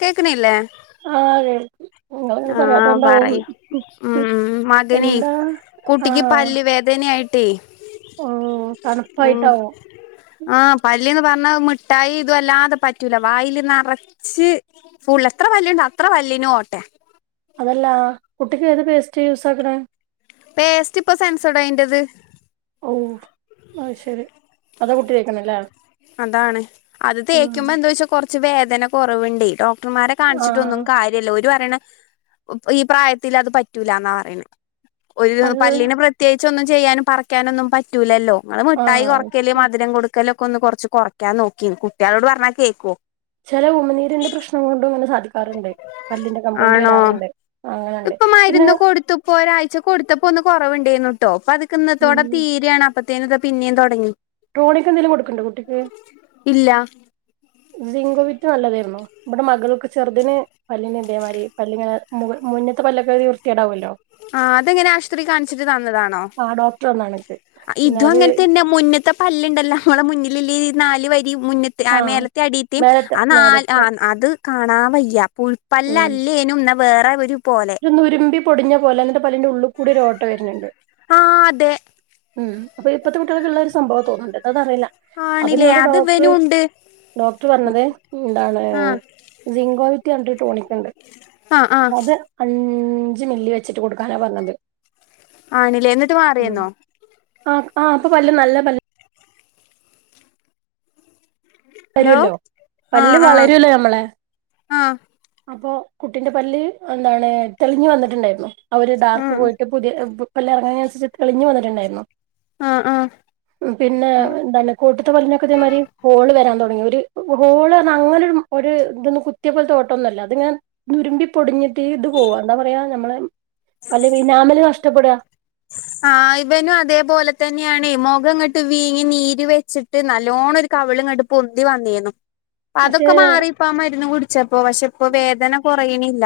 കേക്കണില്ലേ ആ കേട്ടു ആ പറയ് മം മതിനി എന്താ കുട്ടിക്ക് ആഹ് പല്ല് വേദനയായി ഉം മം തണുപ്പായിട്ടാവും ആ പല്ലിന്ന് പറ മിട്ടായി ഇതുവല്ലാതെ പറ്റുല്ലാ വായില് നിറച്ച് ഫുൾ എത്ര പല്ലുണ്ടോ അത്ര പല്ല് ന് ഓട്ട അല്ലാ കുട്ടിക്ക് ഏത് പേസ്റ്റ് യുസ് ആക്കണേ പേസ്റ്റ് ഇപ്പൊ സെൻസോഡയ്ൻ്റേത് മം അത്ശരി അതാ കുട്ടി തെക്കണേ അല്ലേ അതാണ് അത് തേക്കുമ്പോ എന്താവെച്ചാ കുറച്ച് വേദന കുറവുണ്ടേ ഡോക് ഡോക്ടർമാരെ ആഹ് കാണിച്ചിട്ടൊന്നും കാര്യവില്ല ഓര് പറയണേ ഈ പ്രായത്തില് അത് പറ്റൂലന്നാ പറയണേ ഒരു അത് പല്ലിന് പ്രത്യേകിച്ച് ഒന്നും ചെയ്യാനും പറിക്കാനും ഒന്നും പറ്റൂലല്ലോ നിങ്ങള് മിട്ടായി കൊറയ്ക്കല് ആഹ് മധുരം കൊടുക്കല് ഒക്കെ ഒന്ന് കുറച്ച് കുറയ്ക്കാൻ നോക്കി കുട്ടികളോട് പറഞ്ഞാൽ കേക്കുവോ ചില ഉമനീരിന്റെ പ്രശ്നം കൊണ്ടും ഇങ്ങനെ സാധിക്കും ക്കാറണ്ട് പല്ലിന്റെ കംപ്ലയിന്റ് ആണോ വരാറുണ്ട് അങ്ങനൊണ്ട് പിന്നെ ഇപ്പം ഒരാഴ്ച കൊടുത്തപ്പോ ഒന്ന് കുറവുണ്ടേന്നുട്ടോ അപ്പൊ അതക്കെ ഉം ഇന്നത്തോടെ തീരയാണ് അപ്പത്തേന് ഇതാ പിന്നേം തുടങ്ങി ടോണിക്ക് എന്തേലും കൊടുക്കണ്ടോ കുട്ടിക്ക് ഇല്ല സിങ്കോവിറ്റ് നല്ലതായിരുന്നു ഇവിടെ മകൾക്ക് ചെറുതിന് പല്ലിന് ഇതേമാതിരി പല്ലിങ്ങനെ മുക മുന്നത്തെ പല്ലൊക്കെ വൃത്തികേടാവുല്ലോ ആ അതെങ്ങനെ ആശുപത്രി കാണിച്ചട്ട് തന്നതാണോ ആഹ് ഡോക്ടർ വന്നണക്ക് പിന്നെ ഇതും അത് അങ്ങനെ തന്നെ മുന്നത്തെ പല്ലുണ്ടല്ലോ നമ്മടെ മുന്നി ല് നാല് വരി മുന്നത്തെ ആ ആഹ് മേലത്തെ അടിത്തേം മേലത്തെ ആ നാൽ മേലത്തെ അത് കാണാൻ വയ്യ പുഴപ്പല്ലല്ലേനും എന്ന വേറെ ഒരു പോലെ ഒന്നുരുമ്പി പൊടിഞ്ഞ പോലെ എന്നിട്ട് പല്ലിൻ്റെ ഉള്ളികൂടി ഒരു ഓട്ട വരുണുണ്ട് ആ അതെ മം അപ്പൊ ഇപ്പോത്തെ കുട്ടികൾക്കുള്ള ഒരു സംഭവാന്ന് തോന്നുന്നുണ്ട് അതറിയില്ല ആണില്ലേ അതിവനും ഉണ്ട് ഡോക്ടർ പറഞ്ഞത് എന്താണ് ആ സിങ്കോവി വിറ്റ്ണ്ട് ഒരു ടോണിക് ഇണ്ട് ആ ആ അത് അഞ്ച് മില്ലി വെച്ചിട്ട് കൊടുക്കാനാ പറഞ്ഞത് ആണിലേ എന്നിട്ട് മാറിയായിരുന്നോ ആ ആ ഇപ്പൊ പല്ല് നല്ല പല്ല ഹലോ വരുവല്ലോ ആ പല്ല് ആ വളരുല്ലോ ഞമ്മളെ ആ അപ്പോ കുട്ടീന്റെ പല്ല് എന്താണ് തെളിഞ്ഞു വന്നിട്ടുണ്ടായിരുന്നു ആ ഒരു ഡാർക്ക് പോയിട്ട് പുതിയ പല്ല് ഇറങ്ങുന്നതിനനുസരിച്ച് തെളിഞ്ഞു വന്നിണ്ടായിരുന്നു ആ ആ പിന്നെ എന്താണ് കൂട്ടത്തെ പല്ലിനൊക്കെ ഇതേമാതിരി ഹോള് വരാൻ തുടങ്ങി ഒരു ഹോള് പറഞ്ഞ അങ്ങനൊരു ഒരു കുത്തിയ പോലത്തെ ഓട്ട ഒന്നുവല്ല അതിങ്ങനെ ഉരുമ്പി പൊടിഞ്ഞ് ട്ട് ഇത് പോവാ എന്താ പറയാ ഞമ്മള് പല്ലിൻ്റെ ഇനാമല് നഷ്ടപ്പെടുക [unintelligible] ആ ഇവനും അതേപോലെ തന്നെയാണേ മുഖം ഇങ്ങട്ട് വീങ്ങി നീര് വെച്ചിട്ട് നല്ലോണം ഒരു കവിള് അങ്ങട്ട് പൊന്തി വന്നെന്നു ഇപ്പം പക്ഷെ അതൊക്കെ മാറി ഇപ്പോ ആ മരുന്ന് കുടിച്ചപ്പോ പക്ഷെ ഇപ്പൊ വേദന കുറയണില്ല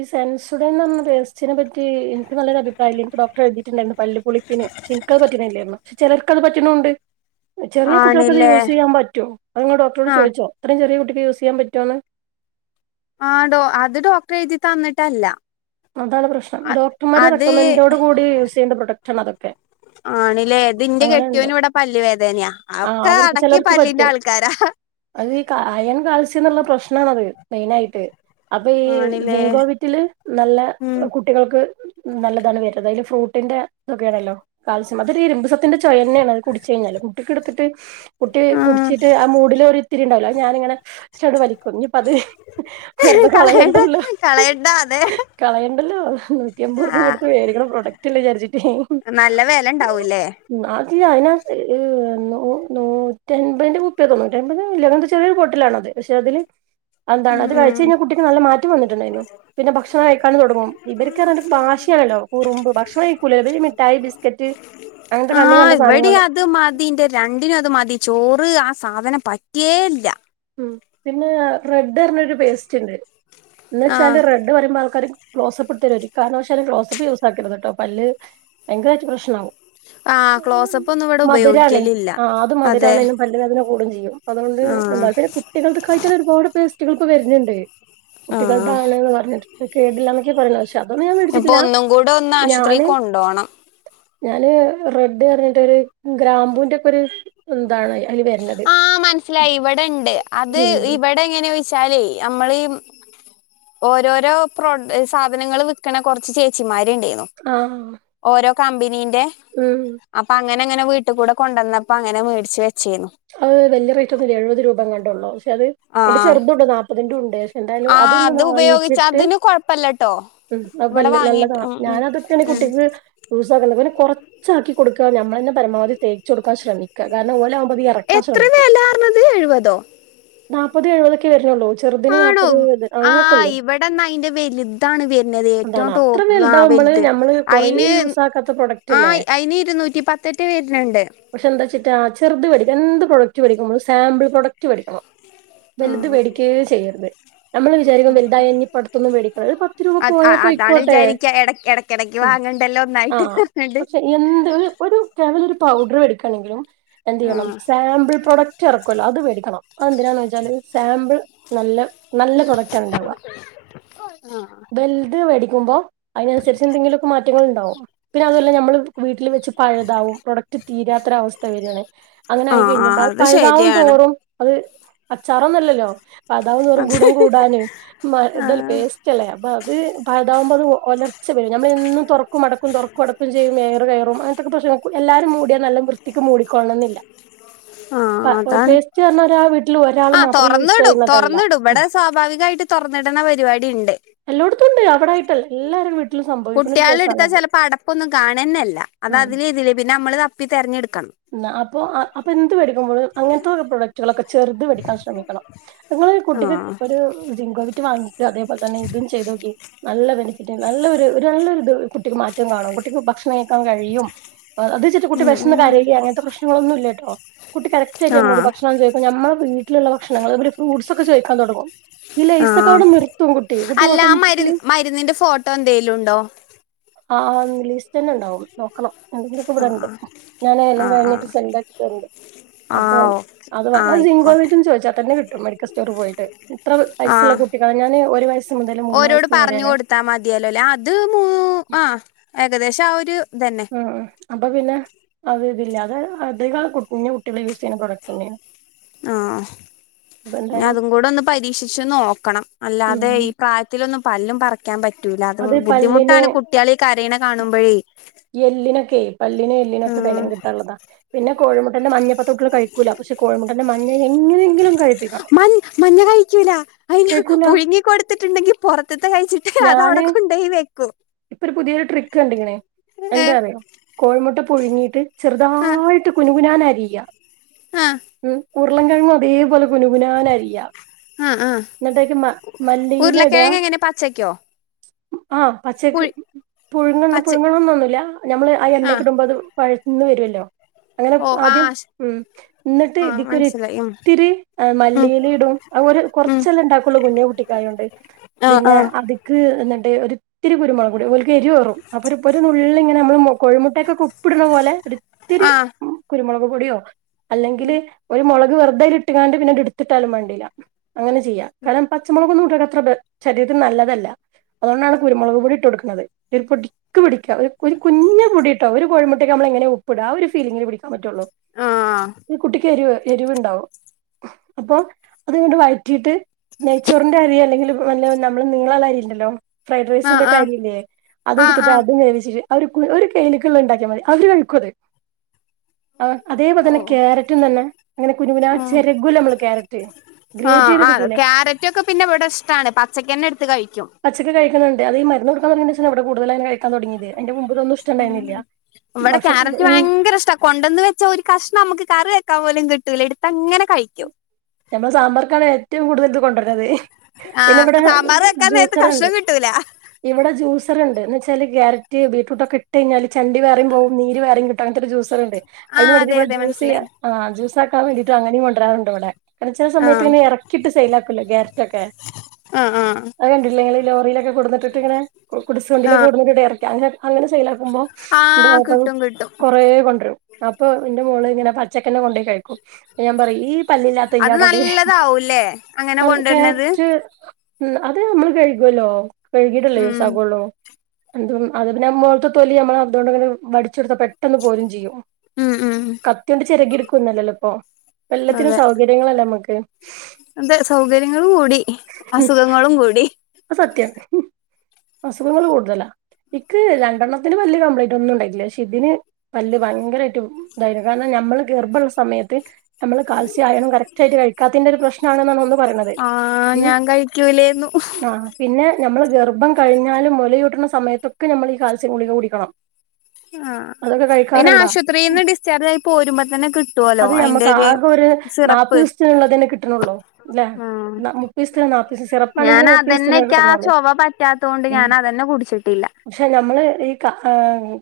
ഈ സെൻസോഡൻ പറഞ്ഞ പോസ്റ്റിനെ പറ്റി എനിക്ക് നല്ലൊരു അഭിപ്രായവില്ല എനിക്ക് ഡോക്ടർ എഴുതിയിട്ടുണ്ടായിരുന്നു പല്ലുപുളിപ്പിന് പ [unintelligible] പക്ഷെ ചിലർക്ക്ത് പറ്റണുവുണ്ട് ചെറിയ കുട്ടികൾക്ക്ക്കത് ആണില്ലേ യൂസ് ചെയ്യാൻപറ്റോ അങ്ങ് ഡോക്ടറോട് ആഹ് ചോദിച്ചോ അത്രയും ചെറിയ കുട്ടിക്ക് യൂസ് ചെയ്യാൻ പറ്റോന്ന് ആ ഡോ അത് ഡോക്ടറെ എഴുതി തന്നിട്ടല്ല അതാണ് പ്രശ്നം ഡോക്ർമാര് അത് റെക്കമെന്റോട് കൂടി യൂസ് ചെയ്യേണ്ട പ്രൊഡക്റ്റ് ആണ് അതൊക്കെ ആണില്ലേ ഇതിന്റെ കെട്ടിയോന് ഇവിടെ പല്ല് വേദനയാ ആ ഒക്കെ അവർക്ക് അടക്കി ചിലർക്ക് പല്ലിന്റെ പറ്റൂ ആൾക്കാരാ അത് അയൻ കാൽസ [unintelligible] പ്രശ്നാണത് മെയിനായിട്ട് അപ്പൊ ഈ ആണില്ലേ സിങ്കോവിറ്റില് നല്ല ഉം കുട്ടികൾക്ക് നല്ലതാണ് വര അതില് ഫ്രൂട്ട് കുട്ടീന്റെ ഇതോക്കെയണല്ലോ കാൽസ്യം അതൊരു ഇരുമ്പുസത്തിന്റെ ചുവയാണ് അത് കുടിച്ച് കഴിഞ്ഞാല് കുട്ടിക്ക് കൊടുത്തിട്ട് കുട്ടി ആഹ് കുടിച്ചിട്ട് ആ മൂഡില് ഒരിത്തിരി ഉണ്ടാവൂല്ലോ ഞാനിങ്ങട് വലിക്കും ഇത് വെറുതെ കളയണ്ട കളയണ്ടല്ലോ കളയണ്ട അതെ കളയണ്ടല്ലോ നൂറ്റി അമ്പത് റുപിയ കൊടുത്ത് ആഹ് മേടിക്കണ പ്രൊഡക്ട് അല്ലേ വിചാരിച്ച് നല്ല വില ഉണ്ടാവൂല്ലേ അയിന് ആ [unintelligible] ന നൂറ്റി അമ്പതിന്റെ കുപ്പിയ നൂറ്റിയമ്പത് അങ്ങനത്തെ ചെറിയൊരു ബോട്ടിലാണത് പക്ഷെ അതില് എന്താണ് അത് കഴിച്ചച്ച് കഴിഞ്ഞാൽ ഉം അത് എന്താണ് കുട്ടിക്ക് നല്ല മാറ്റം വന്നിട്ടുണ്ടായിരുന്നു പിന്നെ ഭക്ഷണം കഴിക്കാൻ തുടങ്ങും ഉം ഇവർക്ക ല്ലോ കുറുമ്പ് ഭക്ഷണം കഴിക്കൂല മിഠായി ബിസ്ക്കറ്റ് അങ്ങനത്തെ കണ്ണി ആഹ് കണ്ട ഇവിടെ സാധനങ്ങള് അത് മതി രണ്ടിനും അത് മതി ചോറ് ആ സാധനം പറ്റിയേ ഇല്ല ഉം പിന്നെ റെഡ് പറഞ്ഞരു പേസ്റ്റ് ഉണ്ട് എന്ന്ന് വെച്ചാല് ആഹ് റെഡ് പറയുമ്പോൾ ആൾക്കാ ക്ലോസപ്പപ്പെടുത്തേും ഒരു കാരണവശാലും ക്ലോസപ്പ് യൂസാ ക്കരുത് കേട്ടോ പല് ഭയര പ്രശ്നമാകവും ആ ക്ലോസപ്പ് ഒന്നും ഇവിടെ മധുറാ ണേ ഉപയോഗിക്കലില്ല ആ അത് അതെ മധുരാണും പല്ല അ [unintelligible] ചെയ്യും അതുകൊണ്ട് ആ എന്ത കുട്ടികൾ കായിട്ട ഒരുപാട് പേസ്റ്റുകൾക്ക് വരുന്നുണ്ട് ആ കുട്ടികളുടെ ആണന്ന് പറഞ്ഞിട്ട് കേടില്ല അതൊന്നും ഞാൻ ഇപ്പൊ വിേടിച്ചില്ല ഒന്നും കൂടെ ഒന്ന് ആശുപത്രി ഞാന് കൊണ്ടോണം ഞാന് റെഡ് പറഞ്ഞിട്ട് ഒരു ഗ്രാമ്പൂവിന്റെറെ ഒക്കെ ഒരു എന്താണ് അതിൽ വറൂന്നത്ത് ആ മനസ്സിലായി ഇവിടെ അത് ഇവിടെ എങ്ങനെ ചോദിച്ചാല് നമ്മള് ഓരോരോ പ്രോ സാധനങ്ങൾ വിൽക്കണ കൊറച്ച് ചേച്ചിമാര് [unintelligible] ആഹ് ഓരോ കമ്പനി ൻ്റെ ഉം ങ്ങനെ ങ്ങനെ വീട്ടിൽ കൂടെ കൊണ്ടുവന്നപ്പോ അങ്ങനെ മേടിച്ച് വെച്ചേു അത് വലിയ റേറ്റ് ഒന്നില്ല എഴുപത് രൂപയും കണ്ടുള്ളൂ പക്ഷെ അത് ആ എന്റെ ചെറുണ്ടോ നാപതിന്റു എന്തായാലും ആ അതൊന്ന് അത് ഉപയോഗിച്ച വാങ്ങിച്ചിട്ട് അതിന് കൊഴപ്പല്ലട്ടോ ഉ അത് ഇവിടെ വാങ്ങീട്ട് നല്ലതാണ് ഉം ഉം ഞാാന അതൊക്കെ ഉം നല്ലതാകുട്ടിക്ക് യൂസ ആക്കുന്നത് പിന്നെ കൊറച്ചാക്കി കൊടുക്കചാക്കി കോടു നമ്മ തന്നെപരമാവതി തേച്ച് കൊടുക്കാൻ ശ്രമിക്ക കാരണം ഓല എത്ര ഉമ്പോ വില പറഞ്ഞത് എഴുപതോ [unintelligible] നാപ്പത് എഴുപതക്കെ വരുന്നുള്ളൂ ചെറുതിന് ആണോ നാപ്പത് എഴുപത് അങ്ങനെയൊക്കെ ആ് ഉള്ളൂ ഇവിടെന്നാ അയിന്റെ വലുതാണ് വരുന്നത് ഏറ്റവും അതാണ് അത്ര ടോപ്പ് ആ വലുതാവുമ്പള് നമ്മള് കൊറേ അയിന് യൂസ് ആക്കാത്ത പ്രൊഡക്റ്റ് ആ അല്ലേ അതിന് ഇരുന്നൂറ്റി പത്തേറ്റേ വരുന്നുണ്ട് പക്ഷെ എന്താച്ചിട്ടാ ചെറുത് വേടിക്കും കഎന്ത് പ്രോഡക്ട് വേടിക്കും സാമ്പിൾ പ്രോഡക്റ്റ് വേടിക്കണം വലുത് ആഹ് വേടികേ ചെയ്യരുത് നമ്മള് വിചാരിക്കും വലുതായ ഇനിപ്പോ അ ടുത്തുന്ന് വേടിക്കള ഒരു പത്ത് രൂപ അത് അതാണ് പോയാപ്പോയിക്കോട്ടെ വിചാരിക്ക എട എടക്കിടക്ക് ഉ വാങ്ങണ്ടല്ലോ ആ ഒന്നായിട്ട് പറഞ്ഞിട്ട് പക്ഷെ എന്ത് ഒരു കേവല ഒരു പൗഡർ വേ ക്കാണെങ്കിലും എന്ത് ചെയ്യണം ആഹ് സാമ്പിൾ പ്രൊഡക്റ്റ് ക്കൊല്ലോ അത് വേടിക്കണം അ എന്തിനാന്ന് വെച്ചാല് സാമ്പിൾ നല്ല നല്ല പ്രൊഡക്റ്റാണ് ണ്ടാവുക ആ വെൽത് വേടിക്കുമ്പോ അതിനനുസരിച്ച് എന്തെങ്കിലൊക്കെ മാറ്റങ്ങൾ ണ്ടാവും പിന്നെ അതല്ലെ നമ്മള് വീട്ടിൽ വെച്ച് പഴുതാവും പ്രൊഡക്റ്റ് തീരാത്തര അവസ്ഥ വരാണ് അങ്ങനെ ആഹ് ആയിക്കഴിഞ്ഞ ആഹ് അത് പഴുതാവും ശരിയാണ് തോറും അത് അച്ചാറൊന്നുവല്ലല്ലോ പാതാവന്ന് പററ അത് ഗുണം കൂടാന് ഇതല്ല ആഹ് പേസ്റ്റ്ല്ലേ അപ്പ അത് പാതാവ അത് ഒലർച്ചെ വരും നമ്മൾ എന്നും തുറക്കും അടക്കും തുറക്കും അടക്കും ചെയ്യുമ്പോ എയർ കയറും അങ്ങനെ ഒക്കെ പ്രശ് എല്ലാരും മൂടിയാ നല്ലം വൃത്തിക്ക് മൂടിക്കൊള്ളണംനില്ല ആഹ ആ അതാണ് ഒരാ വീട്ടിൽ ഒരാൾ ആ മാത്രം യൂസ് തുറന്നടും ചെയ്യുന്നതല്ല തുറന്നിടും ഇവിടെ സ്വാഭാവികമായിട്ട് തുറന്നിട ന്ന പരിപാടി ഉണ്ട് എല്ലോടത്തും ഉണ്ട് അവിടായിട്ടല്ല എല്ലാരെ വീട്ട് കുട്ടിയാള് എടുത്താൽ ചിലപ്പോ അടപ്പൊന്നും കാണന്നെ ഇല്ല അത് ഉം അതിലിം ഇതിലിം പിന്നെ നമ്മൾ തപ്പി തിരങ്ങ് എടുക്കണം ന്നാ അപ്പൊ ആ അപ്പൊ എന്ത് വേടിക്കുമ്പോയും അങ്ങനത്തെ ഓരോ പ്രൊഡക്റ്റുകളൊക്കെ ചെറുത് വേടിക്കാൻ ശ്രമിക്കണം നിങ്ങ കുട്ടിക്ക് ആഹ് ഒരു സിൻകോ വിറ്റ് വാങ്ങിക്കാ ഇതേ പോലെ തന്നെ ഇതും ചെയ്യ്തു നോകിം നല്ല ബെനിഫിറ്റ് നല്ലൊരു ഒരു ഒരു നല്ലൊരു ഇത് കുട്ടിക്ക് മാറ്റം കാണും കുട്ടിക്ക് ഭക്ഷണയ്യ് കാൻ കഴിയും അത്ചിട്ട് കുട്ടി ഉം വിശന്ന് ഉം കരയ് പ്രശ്നങ്ങൾ ഒന്നും ഇല്ലട്ടോ കുട്ടി കറക്റ്റ് ആയിട്ട് നമ്മളോട് ആഹ് ഭക്ഷണം ചോയിക്കും നമ്മളെ വീ ലുള്ള ഭക്ഷണങ്ങൾ പിന്നെ ഫ്രൂട്ട്സ് ഒക്കെ ചോദിക്കാൻ തുടങ്ങും ഈ ആഹ് ലൈസക്കവിടെ നിർത്തും കുട്ടി കുട്ടി അല്ല ആ മരു ഓട്ടോമാറ്റിക്കലി മരുന്നിന്റെ ഫോട്ടോ എന്തേലും ഉണ്ടോ ആ ലിസ്റ്റ് തന്നെ ഉണ്ടാവും നോക്കണം എന്തെങ്കിലുമൊക്കെ ഇവിടെണ്ട് ആഹ് എല്ലാം ആഹ് കഴിഞ്ഞിട്ട് ആഹ് സെന്റ് ആക്കി തരണ്ട് അപ്പൊ ആഹ് ഓക്കെ ആഹ് ആ സിൻകോ ആയിക്കോട്ടെ വിറ്റ് ചോയി തന്നെ കിട്ടും മെഡിക്കൽ സ്റ്റോറിൽ പോയിട്ട് മം ആഹ മുതൽ മൂന്ന് ഓരോട് വയസ്സ് പറഞ്ഞു വരെയാണ് കൊടുത്താ മതിയല്ലോ ആ അത് മൂ ആ ഏകദേശം ആ ഒരു ഇതന്നെ ആഹ ആ അപ്പൊ പിന്നെ അത് ഇതില്ലാതെ അധിക കുഞ്ഞി കുട്ടികൾ യൂസ് ചെയ്യുന്ന പ്രൊഡക്റ്റ് തന്നെയാണ് ആ ആഹ് അപ്പൊ ഇനി എന്തായാലും അതും കൂടെ ഒന്ന് പരീക്ഷിച്ചു നോക്കണം അല്ലാതെ ഉം ഈ പ്രായത്തിലൊന്നും പല്ലും പറക്കായാൻ പറ്റൂല അത് ബുദ്ധിമുട്ടാണ് കുട്ടയാൾ ഈ കരീണേ കാണുബയെ എല്ലിനൊക്കെ പല്ലിനും എല്ലിനും ഒക്കെ ബലം ആഹ് കിട്ടാൻ ഉള്ളതാ പിന്നെ കോഴി മുട്ടന്റെ മഞ്ഞ ഇപ്പത്തെ കുട്ടിയാൾ കഴിക്കൂല കോഴിമുട്ട മൻ മഞ്ഞ കഴിക്കൂല അയിന് കഴിക്കൂല പുഴുങ്ങി കൊടുത്തിട്ടുണ്ടെങ്കി പൊറതിത്തെ കഴിച്ചിട്ട് അത് ഞാന് അവിടെ കൊണ്ടോയി വെക്കും ഇപ്പൊ ഒരു പുതിയൊരു ട്രിക്ക് കണ്ടക്കണ് ഏ എന്താ അറിയോ കോഴി മുട്ട പുഴുങ്ങിട്ട് ആ ചെറുതായിട്ട് കുനുകുനാനാരിയ ആ ഉം ഉരുളം കിഴങ്ങും അതേപോലെ കുനുകുനാനരിയ ആ ആ എന്നിട്ട് അതിക് മ മല്ലിയില ഇടാ ഉരുളക്കിഴങ്ങ് എങ്ങനെ പച്ചക്കോ ആ പച്ചക്ക് പുഴു പുഴുങ്ങ പച്ച പുഴുങ്ങണ ഒന്നും ഇല്ല ഞമ്മള് ആ എണ്ണക്ക് ഇടുമ്പോ അത് വഴ ഇന്ന വരുല്ലോ അങ്ങനെ ഓ ആ ആദ്യം ഉം എന്നിട്ട് ആ ഇതിക്കൊരു മനസ്സിലായി ഉം ഒത്തിരി ഉം മല്ലിയില ഇടും അ ഉം കുറച്ചെല്ലാം ഉണ്ടാക്കുള്ള കുഞ്ഞ കുട്ടിക്കായൊണ്ട് ആ പിന്നെ ആ അത് എന്നിട്ട് ഒരു ഇത്തിരി കുരുമുളക് പൊടി ഓല്ക് എറിഏറും അപ്പോരു നുള്ള് ഇങ്ങനെ കോഴിമുട്ടക്ക് ഒക്കെ ഉപ്പ് ഇടുന്ന പോലെ ഒരു ഇത്തിരി ആ കുരുമുളക് പൊടിയോ അല്ലെങ്കിലോ ഒരു മുളക് വെറുതഅതിൽ ഇട്ടാണ്ട് പിന്നെ ഇടതിട്ടാലും വേടില്ല അങ്ങെ ചെയ്യ കാരണം പച്ചമുളൊകൊന്നും ശരീരത്തിനു നല്ലതല്ല അതുകൊണ്ടാണ് കുരുമുളക്പൊടി ഇട്ട് കൊടുക്കുന്നത് ഒരു പൊടിക്ക് പിടിക്ക ഒരു കുഞ്ഞു പൊടി ഇട്ടാ ഒരു കോഴി മു ട്ടക്ക് നമ്മള് എങ്ങനാ ഉപ്പിടുക ആ ഒരു ഫീലിങ്ങില് പിടിക്കാൻ പറ്റുള്ളൂ ആ ഈ കുട്ടിക്ക് എരിവ് എരിവുണ്ടാവും അപ്പൊ അത് ഇങ്ങട്ട് വഴറ്റിയിട്ട് നെയ്യ്‌ച്ചോറിന്റെ അരി അല്ലെങ്കി നല്ല നമ്മടെ നീളം ഉള്ള അരി ഉണ്ട ല്ലോ ആ ആ ഫ്രൈഡ്രൈസിന്റെ ഒക്കെ അരി ഇല്ലേ അത് ആ എടുത്തിട്ട് ആ അതും വേവിച്ചിട്ട് ഒരു കു ഒരു കെയിലിക്ക് ഉള്ളത് ഉണ്ടാക്കിയ മതി അവര് കഴിക്കും അത് ആഹ് അതേപോലെ ഓ തന്നെ കാരറ്റ് നല്ല ഇങ്ങനെ കുനു കുനാന്ന് ചെരകൂലേ നമ്മള് കാരറ്റ് ആഹ് ആഹ് ക്യാരറ്റൊക്കെ പിന്നെ ഇവിടെ ഇഷ്ടാണ് പച്ചക്കന്നെ എടുത്ത് കഴിക്കും പച്ചക്ക് കഴിക്കുന്നുണ്ട് അത് ഈ മരുന്ന് കൊടുക്കാൻ തുടങ്ങിയശേഷം ആണ് കൂടുതലായി ഇങ്ങനെ കഴിക്കാൻ തുടങ്ങിയത് അതിന്റെ മു ഉം ഇവിടെ ക്യാരറ്റ് ഉം ഭയങ്കര ഇഷ്ടവാ കൊണ്ടന്ന് വെച്ചാ ഒരു കഷണം നമുക്ക് കറി വെ പോലും കിട്ടൂല എടുത്ത് അങ്ങനെ കഴിക്കോ മ്മെ സാമ്പാർക്കാണ് ഏറ്റവും കൂടുതൽ ഇത് കൊണ്ടുവരുന്നത് ആ പിന്നെ ഇവിടെ സാമ്പാർ വെക്കാൻ നേരത്ത് ജൂസർുണ്ട് കഷ്ണം കിട്ടൂല ഇവിടെ ജ്യൂസർ ഉണ്ട് വ വാല്ക്യറ്റ് ബീട്ട് രൂട്ട ഒക്കെട്ട കഴിഞ്ഞാല് ചണ്ടി വേറെയും പോകവും നീര് വേയും കിട്ടും അങ്ങനത്തെ ഒരു ജൂസറുണ്ട് ആ അതെ അതിന് അതെ മനസ്സിലായി ജൂസ് ആ ആക്കാൻ വേണ്ടിട്ട് അങ്ങനെയും കൊണ്ടുവരാറുണ്ട് അവിടെ ക ചില ആ സമയത്ത് ഇനെ ഇറക്കിട്ട് സെൽ ആാക്കല്ലോ കാരറ്റ്ക്കെ ആ ആ അത് കണ്ടട്ടില്ല നിങ്ങങ്ങള് ഈ ലോറിയിലൊക്കെ കൊടുട്ട് ഇങ്ങനെ ആ കുടിച്ചുവണ്ടിക്കെ കൊടുട്ട് ഇറക്ക അങ്ങന അങ്ങനെ സെലാക്കുമ്പോ ആ കിട്ടും കിട്ടും കൊറ കൊണ്ടുവരും അപ്പൊ എന്റെ മോള് ഇങ്ങന പച്ചക്കെ കൊണ്ട കിക്ക ഞാൻ പറഈ അത് തെയ്യാടോട നല്ലതാവൂല്ലേ അങ്ങനെ ന കൊണ്ടുവരുന്നത് കേറ്റ് ഉ അത് നമ്മള് കഴിക്കുവല്ലോ കഴുകിട്ടല്ലോ ഉം യോസാക്കള്ളോ എന്ത അത് പിന്നെ മലത്തെ തൊലി നമ്മള് അതുകൊണ്ട് ഇങ്ങനെ വഠിച്ചെടുത്ത പെട്ടെന്ന് പോലും ചെയ്യും ഉം ഉം കത്തിണ്ട് ചിരകിടുക്കുംന്നല്ലല്ലോ ഇപ്പൊ എല്ലാത്തിനും അതെ സൗ സൗകര്യങ്ങളല്ല നമുക്ക് അതെ സൗകര്യങ്ങളും കൂടി അസുഖങ്ങളും കൂടി സത്യം അസുഖങ്ങൾ കൂടുതലാ എനിക്ക് രണ്ടെണ്ണത്തിന് വല് കംപ്ലയിന്റ് ഒന്നും ഉണ്ടായില്ല പക്ഷെ ഇതിന് വല്ല് ഭയങ്കരമായിട്ട് കാരണം നമ്മള് ഗർഭമുള്ള സമയത്ത് നമ്മ ആയണം കറക്റ്റ് ആയിട്ട് കഴിക്കാത്തിന്റെ ഒരു പ്രശ്ന ആണെന്നാണ് ഒന്ന് പറയത് ആ ഉ ഞാൻ കഴിക്കൂലേന്നു ആഹ പിന്നെ നമ്മൾ ഗർഭം കഴിഞ്ഞാലും മുലയൂട്ടണ സമയത്തൊക്കെ നമ്മൾ ഈ കാൽസ്യം ഗുളിക കുടിക്കണം ആഹ് അതൊക്കെ പിന്നെ കഴിക്കാറുണ്ടോ ആശുപത്രിയിൽ നിന്ന് ഡിസ്ചാർജ് ആയി പോരുമ്പോ തന്നെ കിട്ടുവല്ലോ അതിന്റെ ഒരു നാല്പ്പ സിറപ്പ് ദസത്തിനുള്ളള്ള തന്നെ കിട്ടണള്ളോ അല്ല ആഹ് മുപ്പ ദിവസത്തിന് നാപ്പ ദസ ഞാൻ സറപ്പാണെങ്കിൽ മുപ്പ ദിവസന് അകം അതന്നെക്ക് ആ ചൊവ പറ്റാത്തത കൊൊണ്ട് ഞാൻ അതന്നെ കുടിച്ചിട്ടില്ല പക്ഷെ നമ്മള് ഈ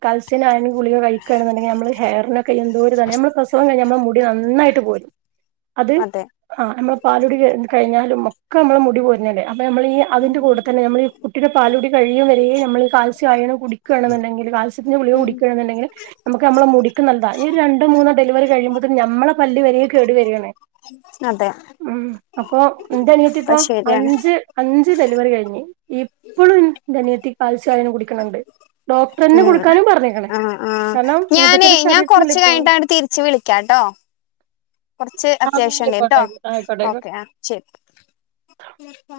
കൽസിന ആണെും ഗളികൾ കഴിക്കുകണെന്നുണ്ടെിൽ നമ്മള് ഹെയറിനക്കെ എന്തോ ഇതാണ് നമ്മൾ പ്രസവം കഴഞ്ഞാൽ നമ്മ മുടി നന്നട്ട് ട്ട് അത് അതെ ആ നമ്മ പാലടി കഴിഞ്ഞാലും ഒക്കെ നമ്മള മുടി പോരുന്നല്ലേ അപ്പൾ നമ്മൾ ഈ ഉം അതിൻന്റെ കൂടെ തന്നെ നമ്മൾ ഈ കുട്ടിയുടെ പാലൂ കഴിയ വരരെേ നമ്മൾ കാത്സയണം കുടിക്കുകണമുണ്ടെങ്കിൽ കാത്സ്യത്തിന്റെളിക ഉം കുടിക്കുണ്ടെങ്ക നക്ക് നമ്മള മുടി നല്ലാ ഒരു രണ്ടോ മൂന്നോ ഡെലിവറി കിയുമ്പോത്തേ നമ്മെ പല്ലി വരി കേടു വരിയണേ അതെ അപ്പൊ എന്ത അനിയത്തി അപ്പൊ ഇപ്പോ ശരിയാണ് അഞ്ച് അഞ്ച് ഡെലിവറി കഴിഞ്ഞ് ഇപ്പോഴും ന്റനിയത്തി പാലിച്ച കാലും കുടിക്കണണ്ട് ഡോക്ടർന്നെ കൊടുക്കാനും പറഞ്ഞേക്കണെ ആ ഞാനേ ഞാൻ കൊറച്ച കഴിഞ്ഞിട്ട അട്ട തിരിച്ചു വിളിക്കാട്ടോ കുറച്ച് ആഹ് അത്യാവശ്യണ്ട് കേട്ടോ ആയിക്കോട്ടെ ആയിക്കോട്ടെ ആയിക്കോട്ടെ ഓക്കേ ആ ശരി